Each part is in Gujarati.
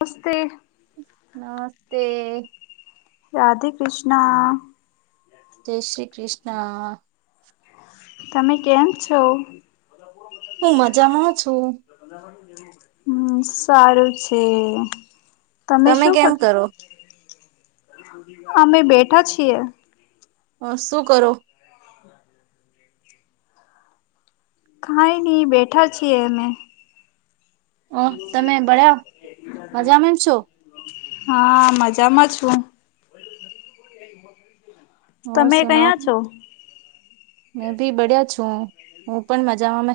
નમસ્તે નમસ્તે રાધે કૃષ્ણ જય શ્રી કૃષ્ણ તમે કેમ છો? હું મજામાં છું. હમ સારું છે તમે શું કેમ કર કરો અમે બેઠા છીએ શું કરો કાઈ નહીં બેઠા છીએ અમે હા તમે બધા મજામાં છો પાછું હ સુનાઓ મે ભી બડિયા છું હું પણ મજામાં ને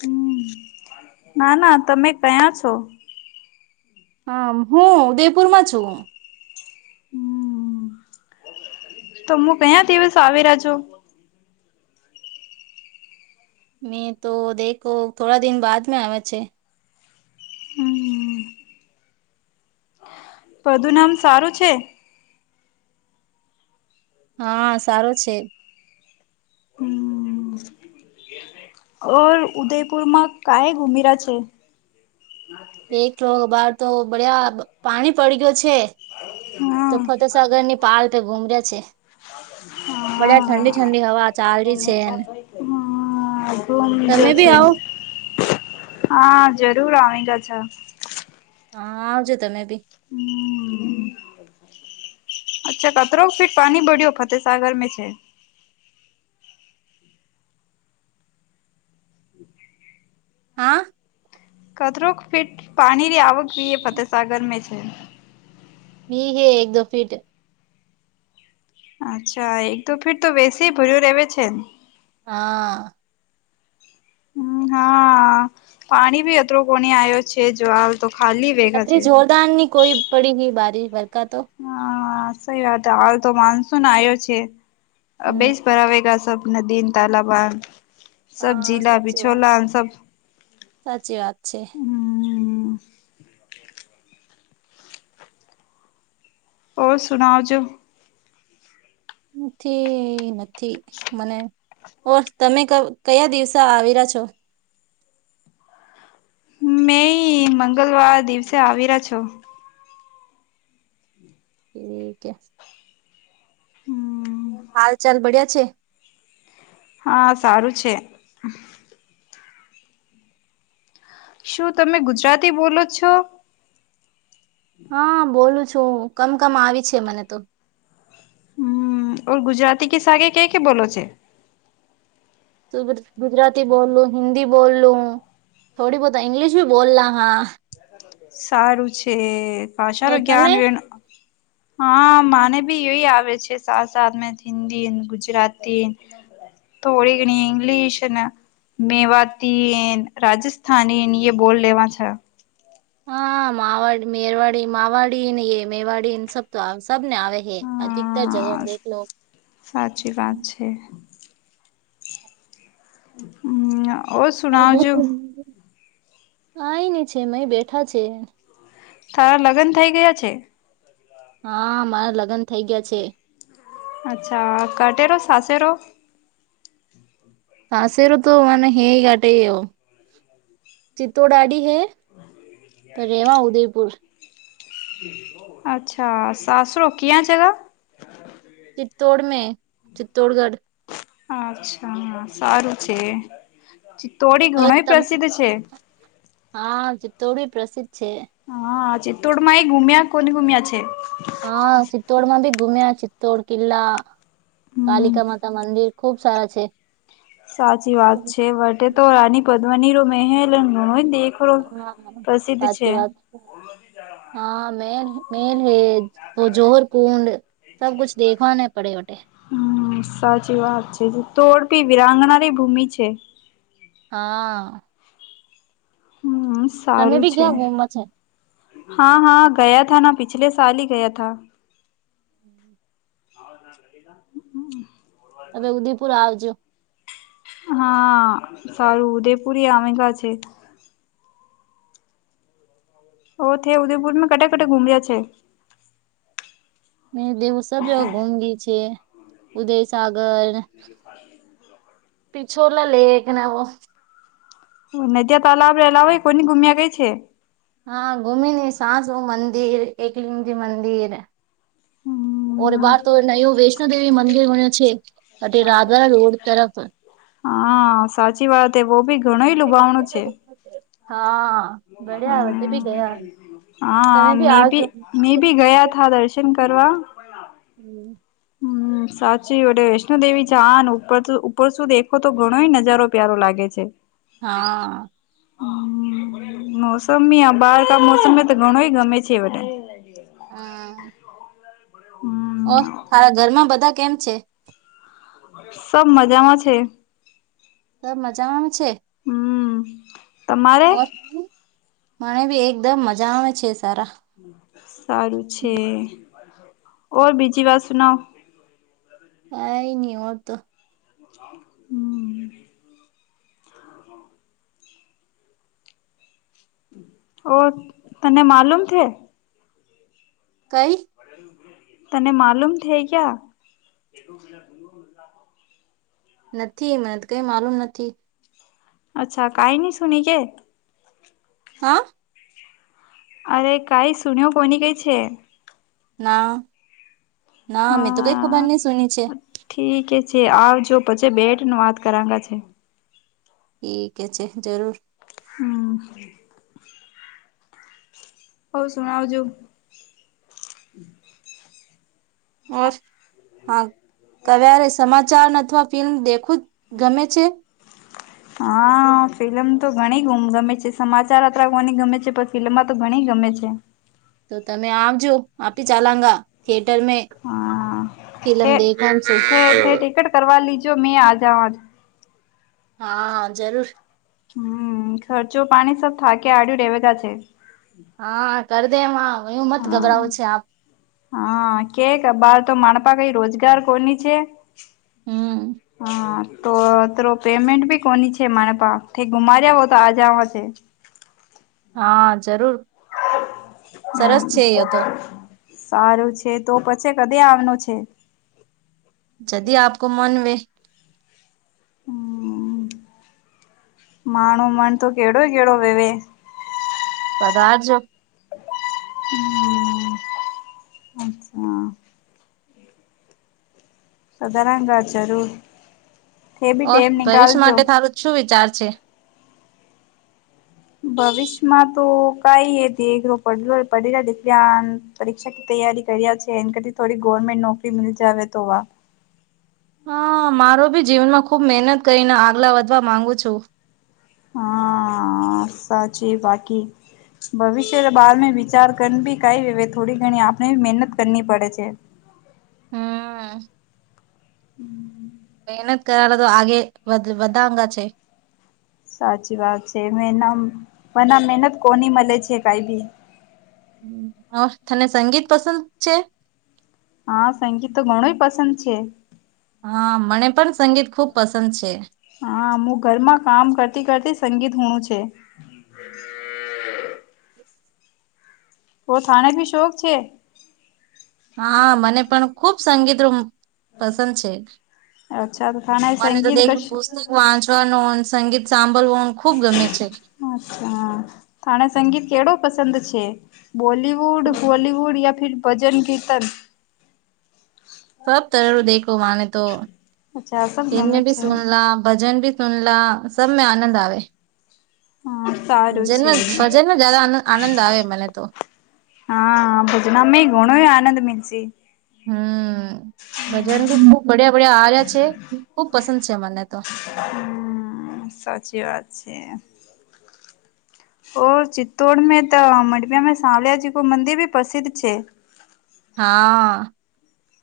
હમ ના ના તમે કયા છો હા હું ઉદયપુરમાં છું હમ તોમો કયા દિવસ આવી રહ્યા છો મેં તો દેખો થોડા દિન બાદ મે આવે છે હમ પધું નામ સારું છે હા સારો છે હમ ઓર ઉદયપુરમાં ક્યાં ગુમ્યા છે એકલો બાર તો બડ્યા પાણી પડી ગયો છે તો હા ફતેસાગર ની પાલ પે ગુમે છે બધા ઠંડી હા ઠંડી હવા ચાલે છે હા ગુમજો તમે બી છે આવો હા જરૂર આવે અચ્છા અચ્છા હા આવ જો તમે બી હમમ [inaudible] અચ્છા કત્રરો ફીટ પણી બડીયો ફતે સાાગર મે છે હા. કદરોક ફીટ પાણીની આવકવી એ ફતેસાગરમે છે યે હે એક દો ફિટ અચ્છા એક દો ફિર તો વેસી ભર્યો રેવે છે હા હમ હા પાણી ભી અતરો કોને આવ્યો છે જવાબ અત્રે જોરદારની કોઈ પડી હઈ બારીશ વરકા તો સઈ વાત હાલ તો માનસૂન આવ્યો છે હમ બેસ ભરાવેગ સબ નદીન તલાબન સબ હા જીલા સાચી વાત બિછોલા સબ સાચી વાત છે [inaudible] ઓર સુના જો નથી નથી મને ઓર તમે ક કયા દિવસ આવેરા છો મે મંગલવાર દિવસે આવી રહ્યા છો હમમ ઠીક છે [unintelligible] હમ. હાલ ચાલ બળ્યા છે હા સારું છે. શું તમે ગુજરાતી બોલો છો હા બોલું છું કમકમ આવી છે મને તો હમમ ઓર ગુજરાતી કે સાથ કે કે બોલો છે. ગુજરાતી બોલલું હિન્દી બોલલું થોડી બહુત ઇંગ્લિશ ભી બોલના હા સારું છે ભાષા ઓર નું તમે જ્ઞાન વેણ હા માને બી એય આવે છે સાત સાત મે હિન્દીને ગુજરાતી થોડી ઘણી ઇંગ્લિશ ને મેવાતી રાજસ્થાનીન એ બોલ લેવા છે હા માવાડી મેરવાડી માવાડી એ મેવાડીને સબ તો આવશે સબને આવે હૈ અધિકતર જગ હા દેખલો સાચી વાત છે હમ ઓ સુનાજું હ એ નહ છે મ બેઠા છે તારા લગ્ન થઈ ગયા છે. હા મારા લગ્ન થઇ ગયા છે. અચ્છા કટેરો સાાસે રો. સાાસર તો મને હે ગટ ચિતો ડાડી હે તો રેવા ઉદયપુર અચ્છા સાસ રોકિયા જગા ચિત્તતોડ મે ચિત્તૌડગઢ અચ્છા સારું છે. ચિત્તોડી હવે ઘણો તમ પ્રસિદ્ધ છે તોડી પ્રસિદ્ હા ચિત્તોડમાં એ ઘુમ્યા કોને ગુમ્યા છે. હા ચિત્તોડમાં બી ગુમ્યા ચિત્તોડ કિલ્લા હમ કાલિકા માતા મંદિર ખુબ સારા છે. સાચી વાત છે વટે તો રાની પદ્મની ર મહેલ ગણોય હા સાચી વાત છે હા મે- મેન હે વ જોહર કુંડ સબ કુછ દેખવા ને પડે વઠટે હમ સાચી વાત છે તોડપી વિરાંગનારી ભૂમિ છે હા હમ તમે સારું બી છે ક્યાં ગુમવા છે હા હા ગયા થ ના પિછલે સલ હ ગયા થા હમ હમ હવે ઉદેપુર આવજો હા સારું ઉદેપુરી આવેગા છે ઓ થ ઉદયપુરમાં કટા કટ ઘૂમ રહ્યા છે મે દેવ સ જ ઘુમ ગી છે ઉદયસાગર પિછોલા લેક ના વ નદીયા તાલાબ રહેલા હોય કોની ગુમ્યા ગઈ છે હા ઘુમી ને શા શું મંદિર એકલિંગજી મંદિર હમ ઓર બહાર તો નયું વૈષ્ણોદેવી મંદિર બન્યું છે રાધરા રોડ તરફ હા સાચી વાત એ બહ ભી ઘણું લુભાવણું છે હા બડ્યા વટે બી ગયા હ તમે હા બી મે આવજો ભી મેં ભી ગયા થા દર્શન કરવાવા હમ હમ સાચી એટ વૈષ્ણુ દેવી જ ઉપર ઉપર શું દેખો તો ઘણો નજારો પ્યારો લાગે છે હા મોસમ આ બાર ક મોસમમાં તો ઘણોય ગમે છે બધા હા ઓ હમ તારા ઘરમાં બધા કેમ છે સબા મજામાં છે ત મજામાંમાં છે હમ તમારે મને ભી એકદમ મજા આવે છે સારા સારું છે ઓર બીજી વાત સુનાવ કઈ નહી હો તો હમ ઓ તને માલુમ છે કઈ તને માલુમ થઇ ગયા નથી મને કઈ માલુમ નથી અચ્છા કઈ ન શની કે હા અરે કઈ સુન્યો કોની કઈ છે ના ના મેં તો કઈ ખબર હા નહ સુની છે ઠીકે છે આવજો પછી બેટ ન વાત કરંગ છે ઠીકે છે જરૂર હમ હવ સુણાવજો ઓર હા કવારે સમાચાર અથવા ફિલ્મ દેખું જ ગમે છે હા ફિલ્મ તો ઘણી ગમે છે સમાચાર અત્ર કોની ગમે છે પણ ફિલ્મમાં તો ઘણી ગમે છે તો તમે આવજો આપી ચાલાંગા થિયેટર મે હા ફિલ્મ દેખન છે ટિકટ કર લીજો મે આજાવ આજ હા જરૂર હમ ખર્ચો પાણી સબ થાકે આડયુ રેવેગા છે હા કરી દે એમ હ એ મત હા ગભરાવું છ આપ હા કે બાર તો માણપા કઈ રોજગાર કોની છે હમ હા તો ત પેમેન્ટ ભી કોની છે મારે પા ગુમાર્યા હો તો આ જાવાશે હા જરૂર સરસ છે એ તો સારું છે તો પછી કદી આવનો છે જદી આપકો મન વ મા મન તો કેડુ કેડુ વેવે કદાજ હમ અચ્છા સાધારણ વાજાર ઓ ભવિષ્ય માટે તારું શું વિચાર છે ભવિષ્યમાં તો કઈ એ દેખ પડલ પડેલા દીકન પરીક્ષા કી તૈ યારી કર્યા છે એ કર થોડી ગવર્મેન્ટ નોકરી મી જાવ તો વા હા મારો ભી જીવનમાં ખુબ મહેનત કરીને આગલા વધવા માંગુ છું હા સાચી બાકી ભવિષ્ય બાર વિચાર કર બી કઈ હ થોડી ઘણી આપણે મહેનત કર પડે છે. [unintelligible] હમ્મ મેહનત કરલા તો આગે બા અંગા છે સાચી વાત છે મે મ મહેનત કોની મળે છે કઈ ભી તને સંગીત પસંદ છે હા સંગીત તો ઘણુંય પસંદ છે હા મને પણ સંગીત ખુબ પસંદ છે હા હું ઘરમાં કામ કરતી કરતી સંગીત હુમુ છે. [unintelligible] ઓ થાને ભી શોખ છે હા, મને પણ ખુબ સંગીત પસંદ છે. અચ્છા તો થાને મને તો સંગીત દેખ કશ પુસ્તક વાંચવાનું, સંગીત સાંભળવું ખુબ ગમે છે. અચ્છા થણે સંગીત કેળુ પસંદ છે. બોલીવુડ, હોલીવુડ યા ફીર ભજન કીર્તન [unintelligible] સબ તરું દેખો માને તો અચ્છા સબ એને ગમે ભી છે. સુનલા, ભજન ભી સુનલા, સબમે આનંદ આવે. હા સારું છે. જનક, ભજનમાં જરા આનંદ આવે મને તો હા, ભુજના અમે ગુણ આનંદ મિલશે. હમ્મ, ભજન બી ખુબ બડિયા બડિયા આવ્યા છે. ખુબ પસંદ છે મને તો. હમ, સાચી વાત છે. ઓ ચિત્તૌડ, મે તો મઢિયામા સાવલિયાજીી, કો મંદિર ભી પ્રસિદ્ધ છે. હા.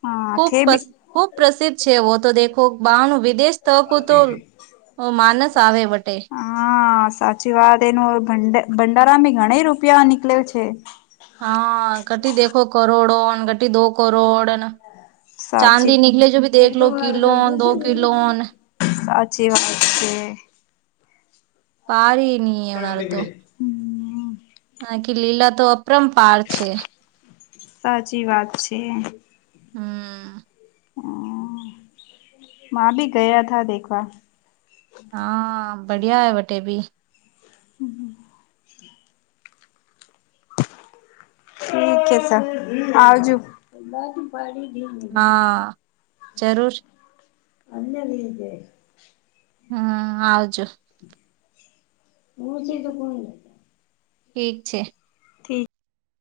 હા ખુબ, થે બી ખુબ પ્રસિદ્ધ છે. તો દેખો બાહણ વિદેશ, તકુ તો માનસ આવે વટે હા, સાચી વાત. એનું ભંડ ભડારા ગણી રૂપિયા નીકળે છે. હા, ઘટી દેખો કરોડ ઘતિ દો કરોડ સાચી ચાંદી નિકલે, જો ભી તો એક લો એકદમ કિલો દો કલો જીવન, છે. પાારની એના રહે, તો હમ નાકી લીલા, તો અપરમ પાર છે. સાચી વાત છે. હમ્મ. હમ્મ, મા ભી ગયા થા દેખવા હા, બડિયા હો વટે ભી હમ્મ, હ ઠીક હે સબ, આવજો હા, જરૂર. [unintelligible] હમ, આવજો હા છે, તો કોનુ ઠીક, છે.